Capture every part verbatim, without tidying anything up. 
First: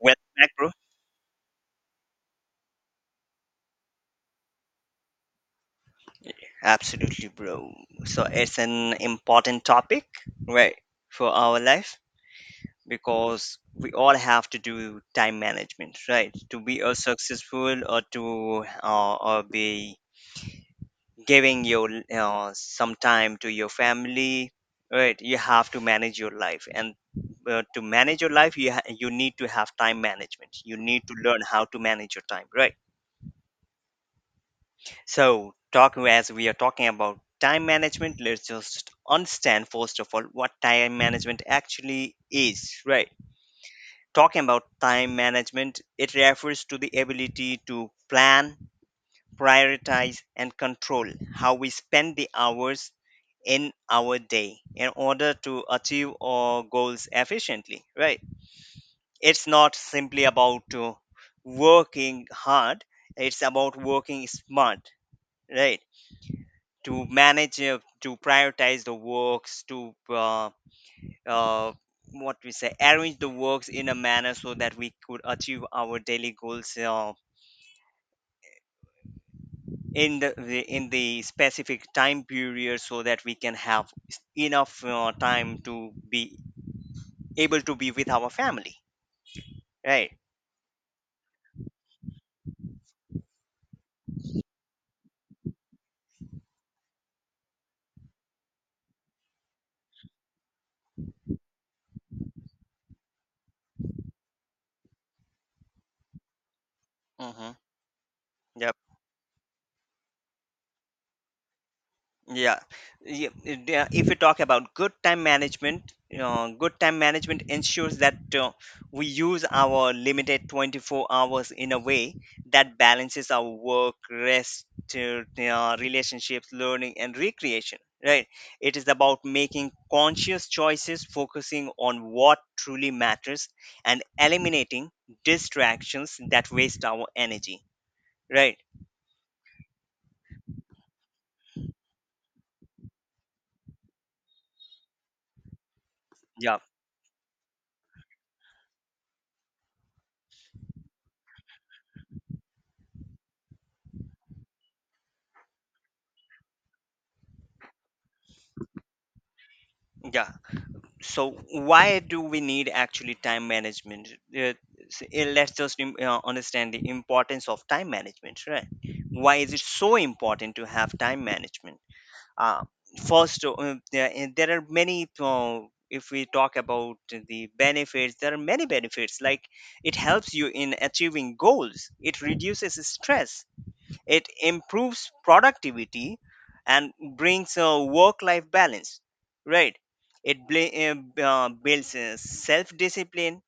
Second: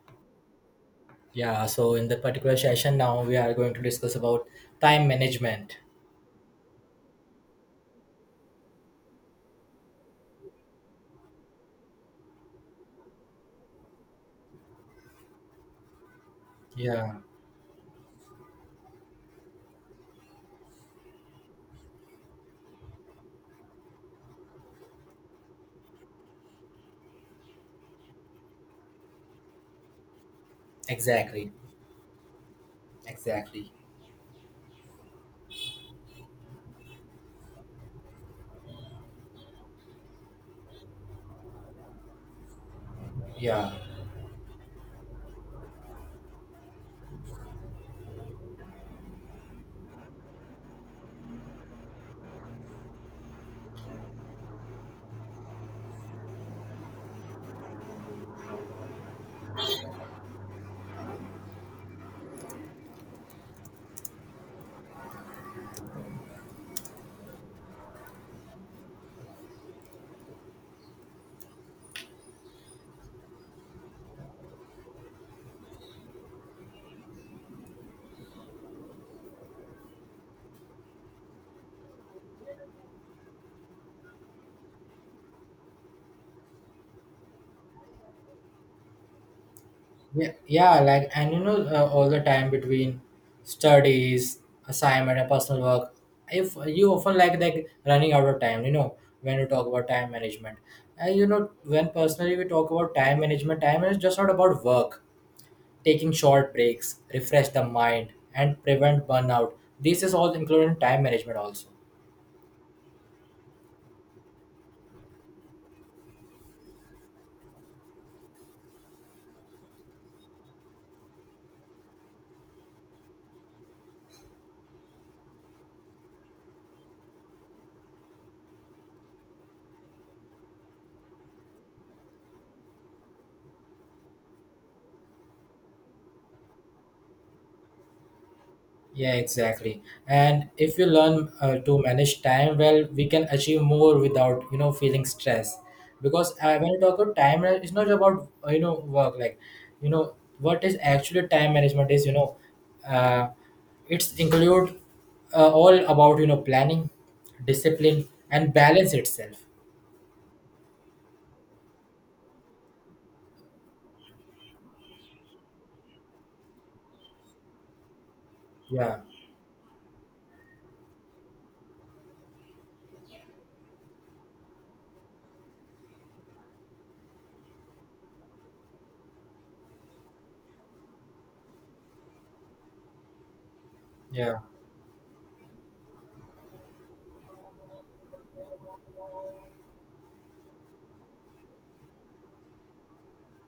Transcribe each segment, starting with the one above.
Welcome back, bro. Yeah, so in the particular session now we are going to discuss about time management. Absolutely, bro. So it's an important topic, right, for our life because we all have to do time management, right? To be a Yeah, successful or to uh, or be giving your uh, some time to your family, right? You have to manage your life, and uh, to manage your life, you ha- you need to have time management. You need to learn exactly. how to manage your time, right? Exactly. So, talking as we are talking about time management, let's just understand first of all what time management actually is, right? Yeah. Talking about time management, it refers to the ability to plan, prioritize, and control how we spend the hours in our day in order to achieve our goals efficiently, right? It's not simply about uh, working hard, it's about working smart, right? to manage uh, to prioritize the works to uh, uh, what we say, arrange the works in a manner so that we could achieve our daily goals uh, in the the- in the specific time period so that we can have s- enough uh, time to be able to be with our family, right. Yeah, yeah, like and you know uh, all the time between studies, assignment and personal work. If you often like like running out of time, you know, when you talk about time management. And you know, when personally we talk about time management, time is just not about work, taking short breaks, refresh Mm-hmm. the mind and Yep. prevent burnout. This is all included in time management also. Yeah. Yeah. it- yeah, If we talk about good time management, uh, good time management ensures that uh, we use our limited twenty-four hours in a way that balances our work, rest, uh, uh, relationships, learning, and recreation. Right. It is about making conscious choices, focusing on what truly matters, and eliminating distractions that waste our energy. Right. Yeah, exactly. And if we learn uh, to manage time well, we can achieve more without you know feeling stress. Because uh, Yeah. when you talk about time, uh, it's not about uh, you know work. Like, you know what is actually time management is. You know, uh, it's include uh, all about you know planning, discipline, and balance itself. Yeah. so why do we need actually time management? Uh, s- eh, let's just im- uh, understand the importance of time management, right? Yeah, Why is it so important to have time management? Uh, first uh, um, there, eh, there are many, uh, if we talk about the benefits, there are many benefits, like it helps you in achieving goals, it reduces stress, it yeah. improves productivity, and brings a work life balance, right? It bla- uh, builds self discipline.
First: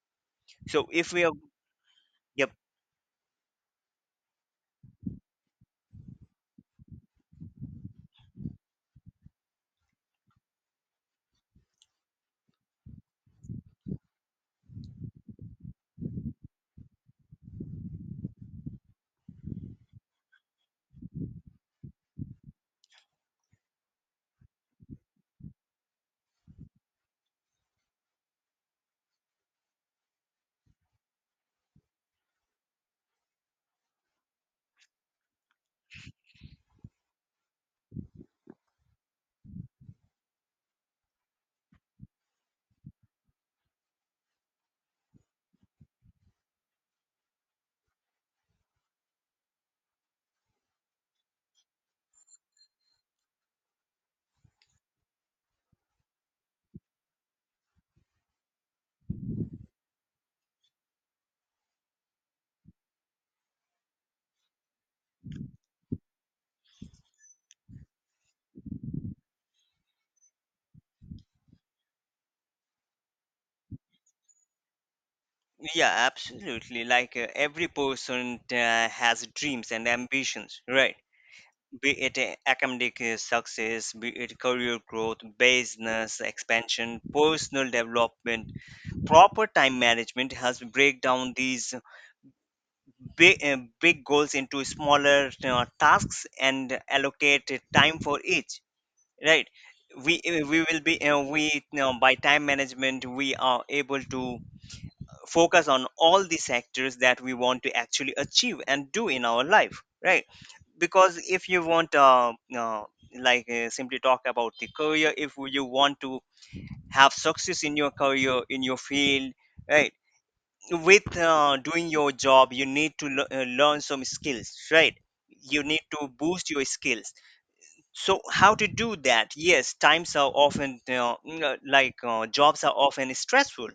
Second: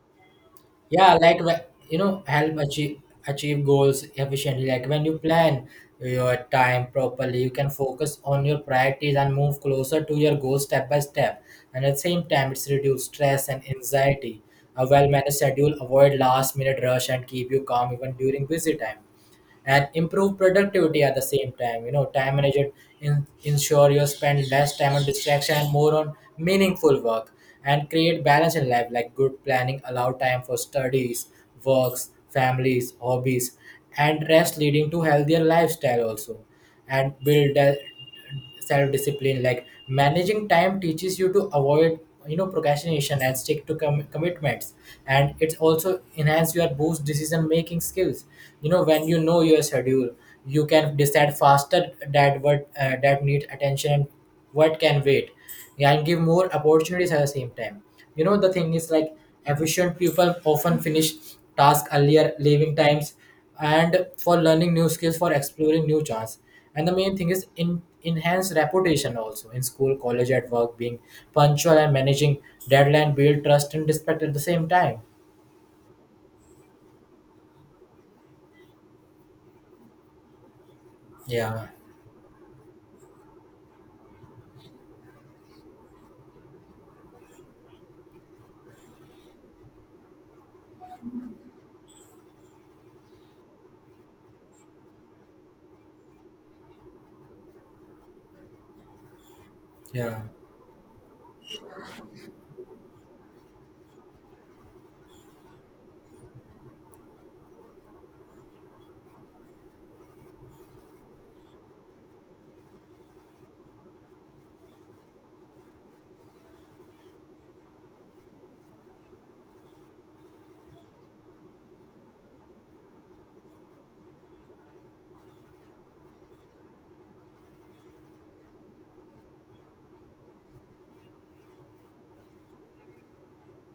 So, if Yeah, we are, like, wh- you know, yep, help achieve achieve goals efficiently. Like when you plan your time properly, you can focus on your priorities and move closer to your goals step by step. And at the same time, it's reduce stress and anxiety. A well-managed schedule avoid last-minute rush and keep you calm even during busy time, and improve productivity at the same time. You know time management, in, ensure you spend less time on distraction and more on meaningful work, and create balance in life. Like, good planning allow time for studies, works, families, hobbies, and rest, leading to healthier lifestyle also. And build a self-discipline. Like, managing time teaches you to avoid you know procrastination and stick to com- commitments. And it's also enhance your boost decision making skills. You know when you know your schedule, you can decide faster that what uh, that needs attention and what can wait. Yeah, and give more opportunities at the same time. You know the thing is, like, efficient people often finish tasks earlier, leaving times, and for learning new skills, for exploring new chance. And the main thing is in enhance reputation also in school, college, at work, being punctual and managing deadline build trust and respect at the same time. yeah, absolutely. Like uh, every person uh, has dreams and ambitions, right? Yeah, Be it uh, academic uh, success, be it career growth, business expansion, personal development, proper time management helps break down these big, uh, big goals into smaller uh, tasks and allocate time for each, right. yeah, We we will be uh, we, you know, by time management we are able to focus on all the sectors that we want to actually achieve and do in our life, right? Because if you want, uh, uh, like uh, simply talk about the career, if you want to have success in your career in your field, right, with uh, doing your job, you need to lear- uh, learn some skills, right? You need to boost your skills. So how to do that? Yes, times are often, uh, n- uh, like uh, jobs are often stressful,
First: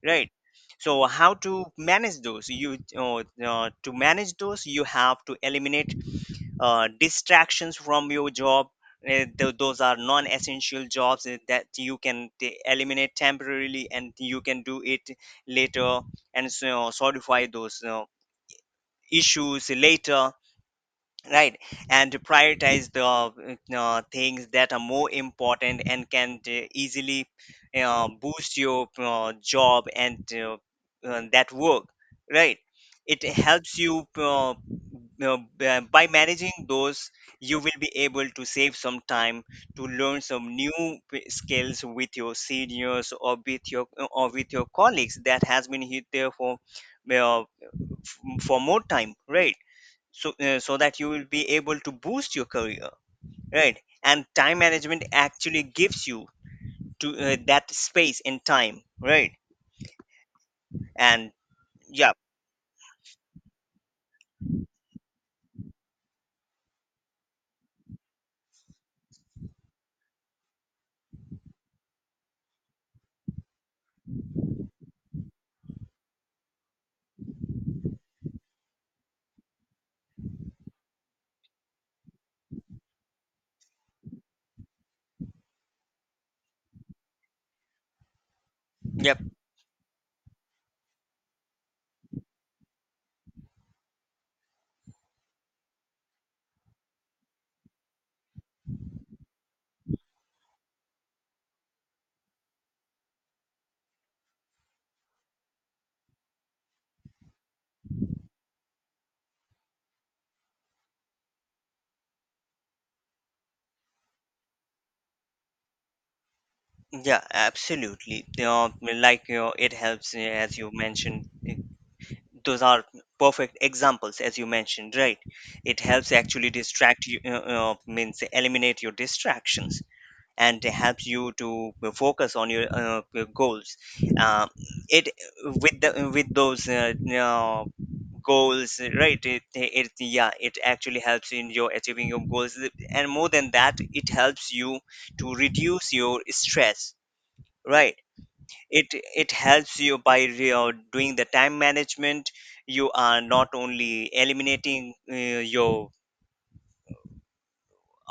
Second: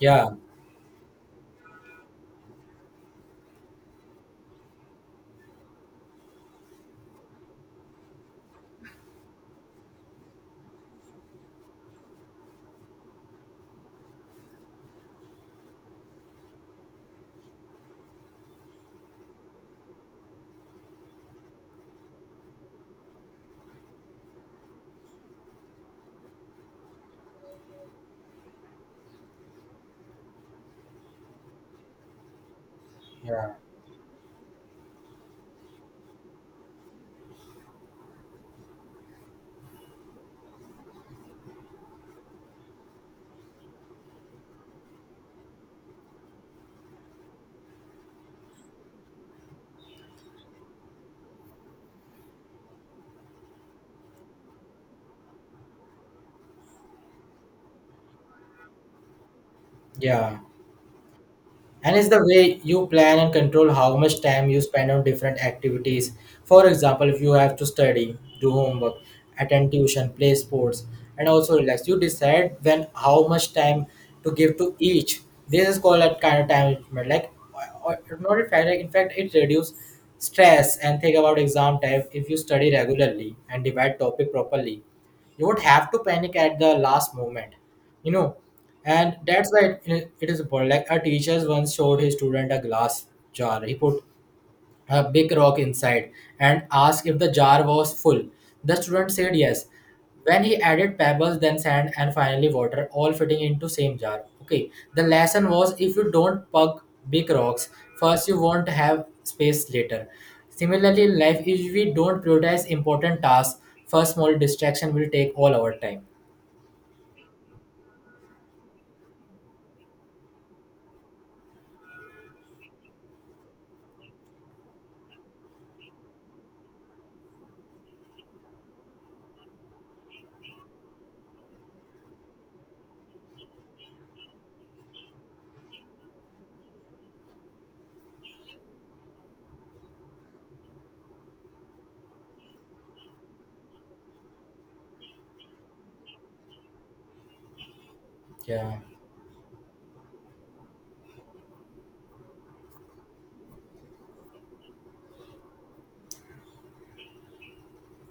yeah, right? So how to manage those? You uh, uh, to manage those, you have to eliminate uh, distractions from your job. Uh, th- those are non-essential jobs uh, that you can t- eliminate temporarily and you can do it later, and so, solidify those uh, issues later, right, and to prioritize the uh, uh, things that are more important and can uh, easily uh, boost your uh, job and uh, uh, that work, right. It yeah, helps you uh, uh, b- by managing those, you will be able to save some time to learn some new p- skills with your seniors or with your or with your colleagues that has been here there for uh, f- for more time, right? So uh, so that you will be able to boost your career, right, and time management actually gives you to uh, that space and time, right, yeah. and And it's yeah, the way you plan and control how much time you spend on different activities. For example, if you have to study, do homework, attend tuition, play sports, and also relax, you decide when how much time to give to each. This is called a kind of time management. Like, or or not, in fact like, in fact it reduces stress. And think about exam time. If you study regularly and divide topic properly, you would have to panic at the last moment, you know and yep, that's why it, it is important. Like, our teachers once showed his student a glass jar. He put a big rock inside and asked if the jar was full. The student said yes. When he added pebbles, then sand, and finally water, all fitting into same jar. Okay, the lesson was, if you don't pug big rocks first, you won't have space later. Similarly, in life, if we don't prioritize important tasks first, small distraction will take all our time. yeah, absolutely, you know, like you know, it helps, uh, as you mentioned, it- those are perfect examples, as you mentioned, right. It helps actually distract you, uh, uh, means eliminate your distractions and helps you to uh, focus on your, uh, your goals. um, it, with the, with those uh, you goals, right it, it yeah it actually helps in your achieving your goals, and more than that, it helps you to reduce your stress, right. Yeah, it it helps you by, you know, doing the time management, you are not only eliminating uh, your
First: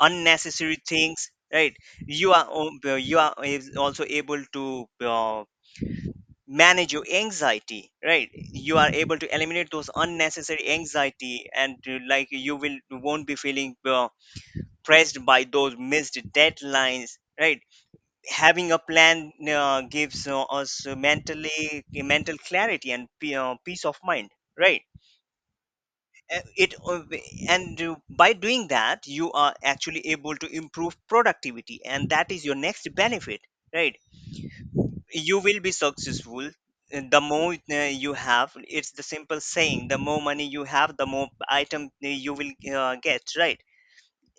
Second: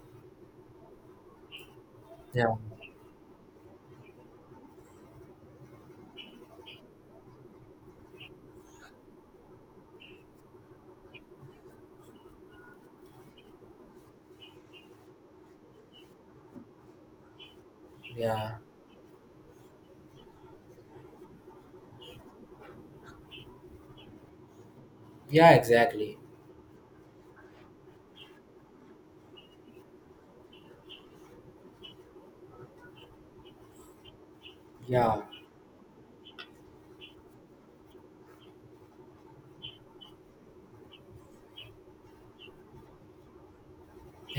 unnecessary things, right, you are yeah, o- uh, you are is also able to uh, manage your anxiety, right. You are able to eliminate those unnecessary anxiety and uh, like you will won't be feeling uh, pressed by those missed deadlines, right. yeah. Having a plan uh, gives uh, us mentally mental clarity and p- uh, peace of mind, right. Yeah, exactly. uh, it uh, and uh, By doing that, you are actually able to improve productivity, and that is your next benefit, right. Yeah, You will be successful, uh, the more uh, you have, it's the simple saying, the more money you have, the more item uh, you will uh, get, right,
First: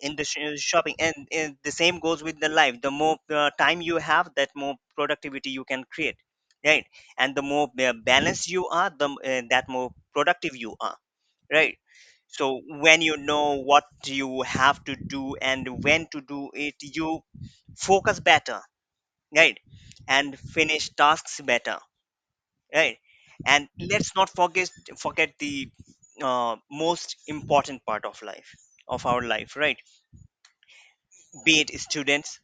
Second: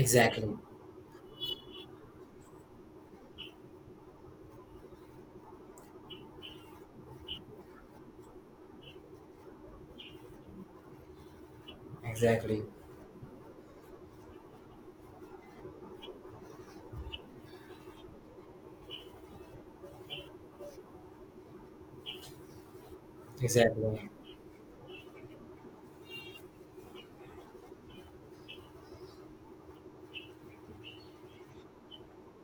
in the sh- uh, shopping, and, and the same goes with the life, the more uh, time you have, that more productivity you can create, right, and the more uh, balanced you are, the m- uh, that more productive you are, right. So Exactly. when you know what you have to do and when to do it, you focus better, right, and finish tasks better, right. And Exactly. let's not forget forget the uh, most important part of life, of our life, right. Be it students,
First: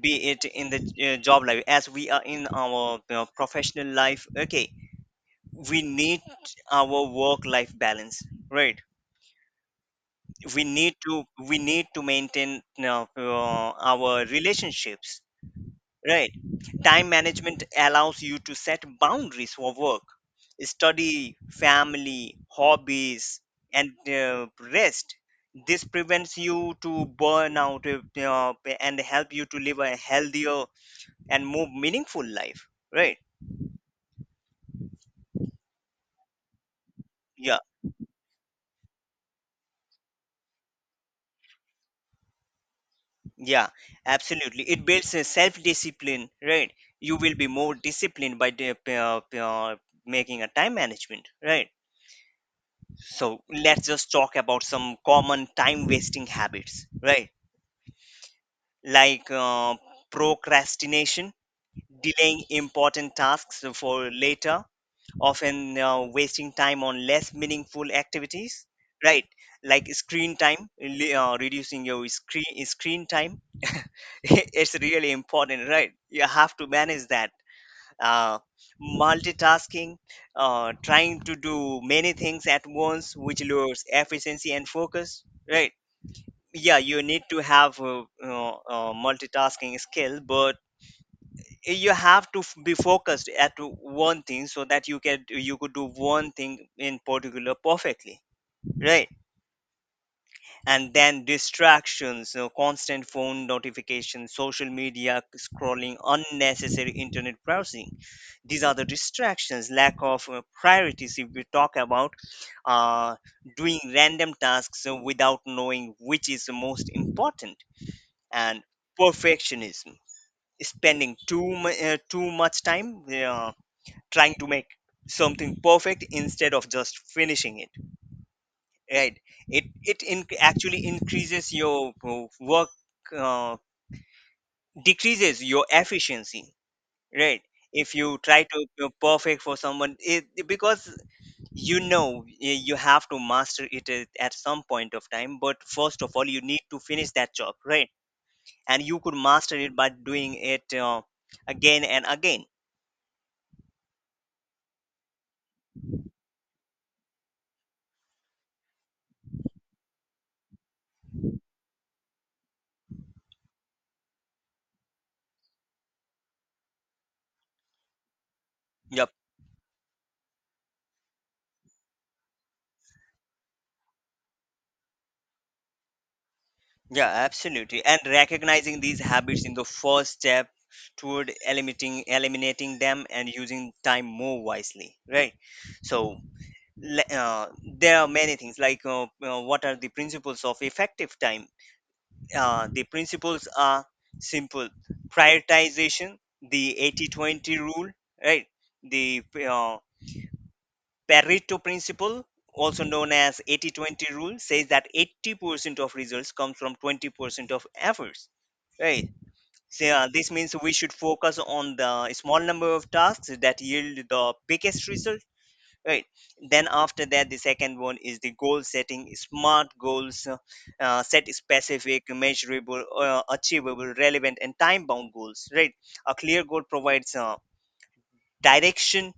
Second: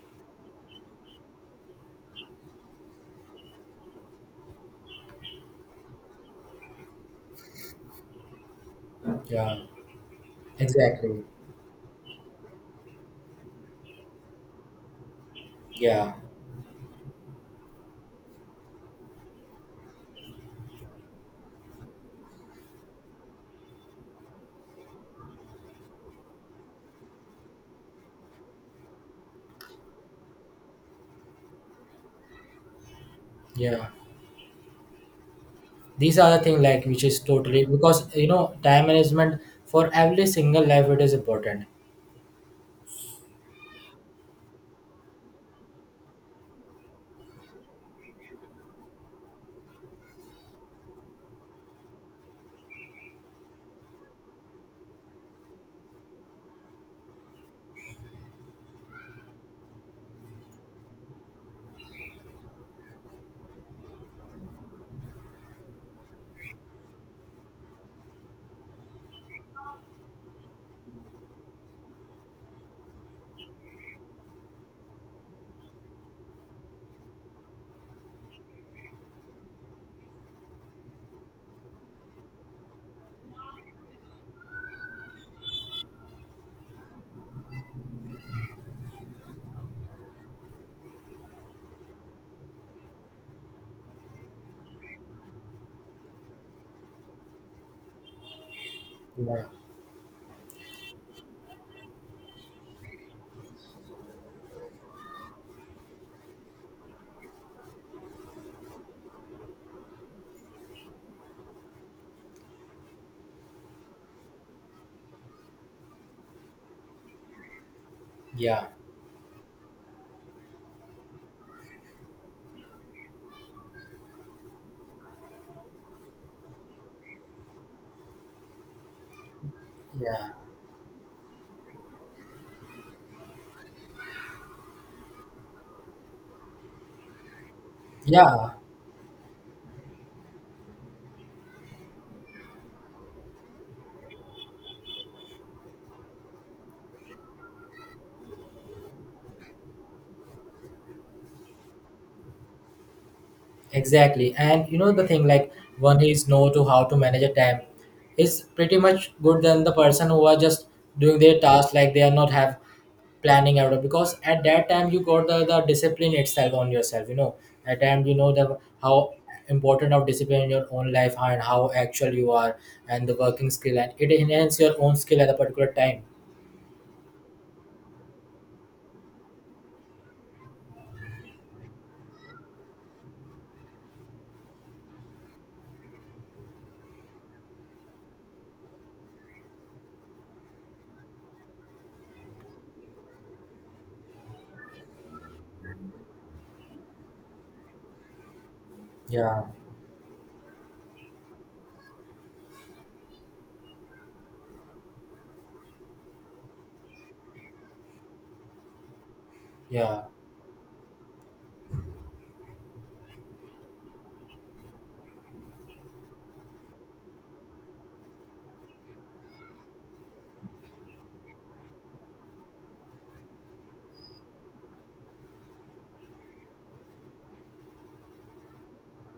be it in the uh, job life, as we are in our uh, professional life, okay, we need our work life balance, right. Yeah, we need exactly. to we need to maintain uh, uh, our relationships, Yeah, right. Time management allows you to set boundaries for work, study, family, hobbies, and uh, rest. This prevents you to burn out, uh, uh, and help you to live a healthier and more meaningful life, right. yeah. These are the thing, like, which is Yeah. totally because you know time management for every single life it is important. Yeah, absolutely. It builds a self-discipline, right? You will be more disciplined by the, uh, uh, making a time management, right? So let's just talk about some common time-wasting habits, right? Like, uh, procrastination, delaying important tasks for later, often uh, wasting time on less meaningful activities, right, like screen time, really, uh, reducing your screen screen time it's really important, right? You have to manage that. uh, Multitasking, uh, trying to do many things at once, which lowers efficiency and focus, right. Yeah, you need to have uh, uh, uh, multitasking skill, but you have to f- be focused at one thing, so that you can you could do one thing in particular perfectly, right. Yeah, And then distractions, you know, constant phone notifications, social media scrolling, unnecessary internet browsing, these are the distractions. Lack of uh, priorities, if we talk about uh, doing random tasks uh, without knowing which is the most important, and yeah, perfectionism, spending too mu- uh, too much time uh, trying to make something perfect instead of just finishing it, right. it it in, yeah, Actually, increases your uh, work, uh, decreases your efficiency, right. If you try yeah. to be perfect for someone, it, because you know, y- you have to master it at at some point of time, but first of all you need to finish that job, right, and you could master it by doing it uh, again and again. Exactly. And you know the thing, like, one is know to how to manage a time is pretty much good than the person who are just doing their task, like they are not have planning out of because at that time you got the, the discipline itself on yourself, you know. At time you know the Yep. how important of discipline in your own life and how actual you are, and the working skill, and it enhance your own skill at a particular time. Yeah, absolutely. And recognizing these habits in the first step toward eliminating eliminating them and using time more wisely, right? So le- uh, there are many things, like, uh, uh, what are the principles of effective time? Uh, the principles are simple: prioritization, the eighty twenty rule, right? The Yeah. uh, Pareto principle, also known as eighty twenty rule, says that eighty percent of results comes from twenty percent of efforts. Right. So Yeah. yeah, this means we should focus on the small number of tasks that yield the biggest result. Right. Then after that, the second one is the goal setting. Smart goals, uh, uh, set specific, measurable, uh, achievable, relevant, and time-bound goals. Right. A clear goal provides uh, direction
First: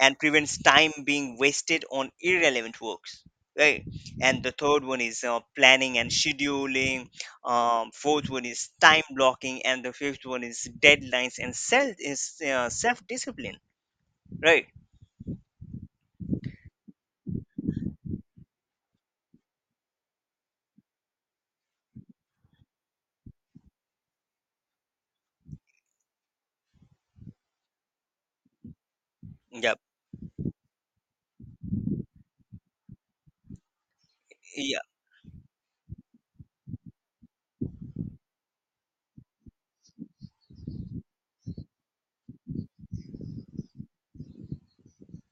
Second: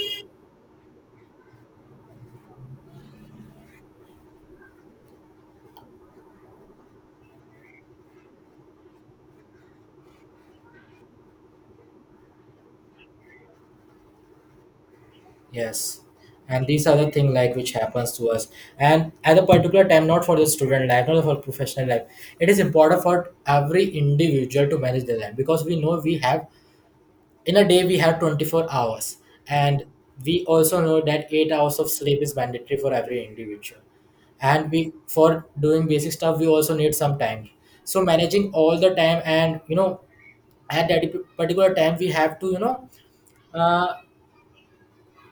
and prevents time being wasted on irrelevant works, right, and the third one is uh, planning and scheduling. Um, fourth one is time blocking, and the fifth one is deadlines and self is uh, self discipline, right. Yes. And these are the thing, like, which happens to us. And at a particular time, not for the student life, not for professional life, it is important for every individual to manage their life because we know we have in a day we have twenty-four hours. Yeah, And we also know that eight hours of sleep is mandatory for every individual. And yeah, we for doing basic stuff we also need some time. So managing all the time, and you know at that particular time, we have to, you know, uh,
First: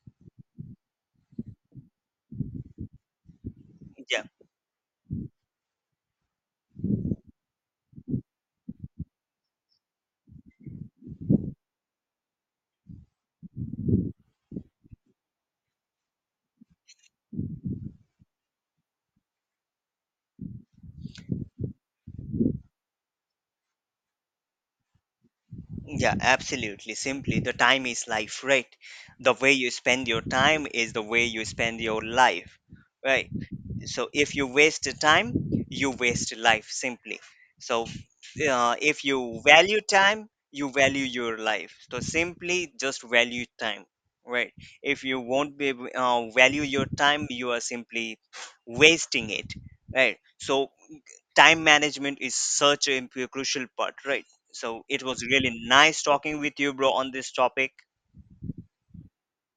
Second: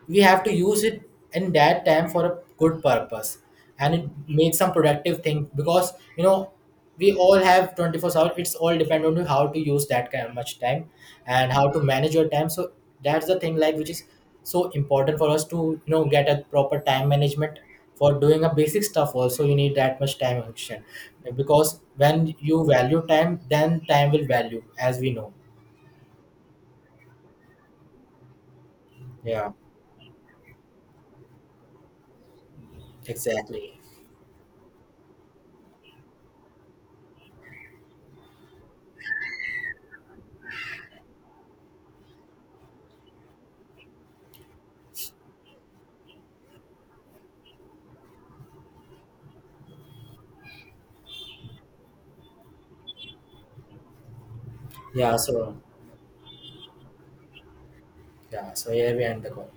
we have to use it in that time for a good purpose, and it yeah, makes some productive thing. Because you know we all have twenty-four hours. It's all depend on you how to use that kind of much time and how to manage your time. So that's the thing, like, which is so important for us to you know get a proper time management. For doing a basic stuff also, you need that much time action. Because when you value time, then time will value, as we know. yeah, absolutely, simply the time is life, right. The Yeah, way you spend your time is the way you spend your life, right. exactly. So if you waste time, you waste life, simply. So, uh, if you value time, you value your life. So simply just value time, right. If you won't be able- uh, value your time, you are simply wasting it, right. So time management is such a imp- crucial part, right. So it Yeah, was really so, nice talking with you, bro, on this topic. yeah, so here we end the call.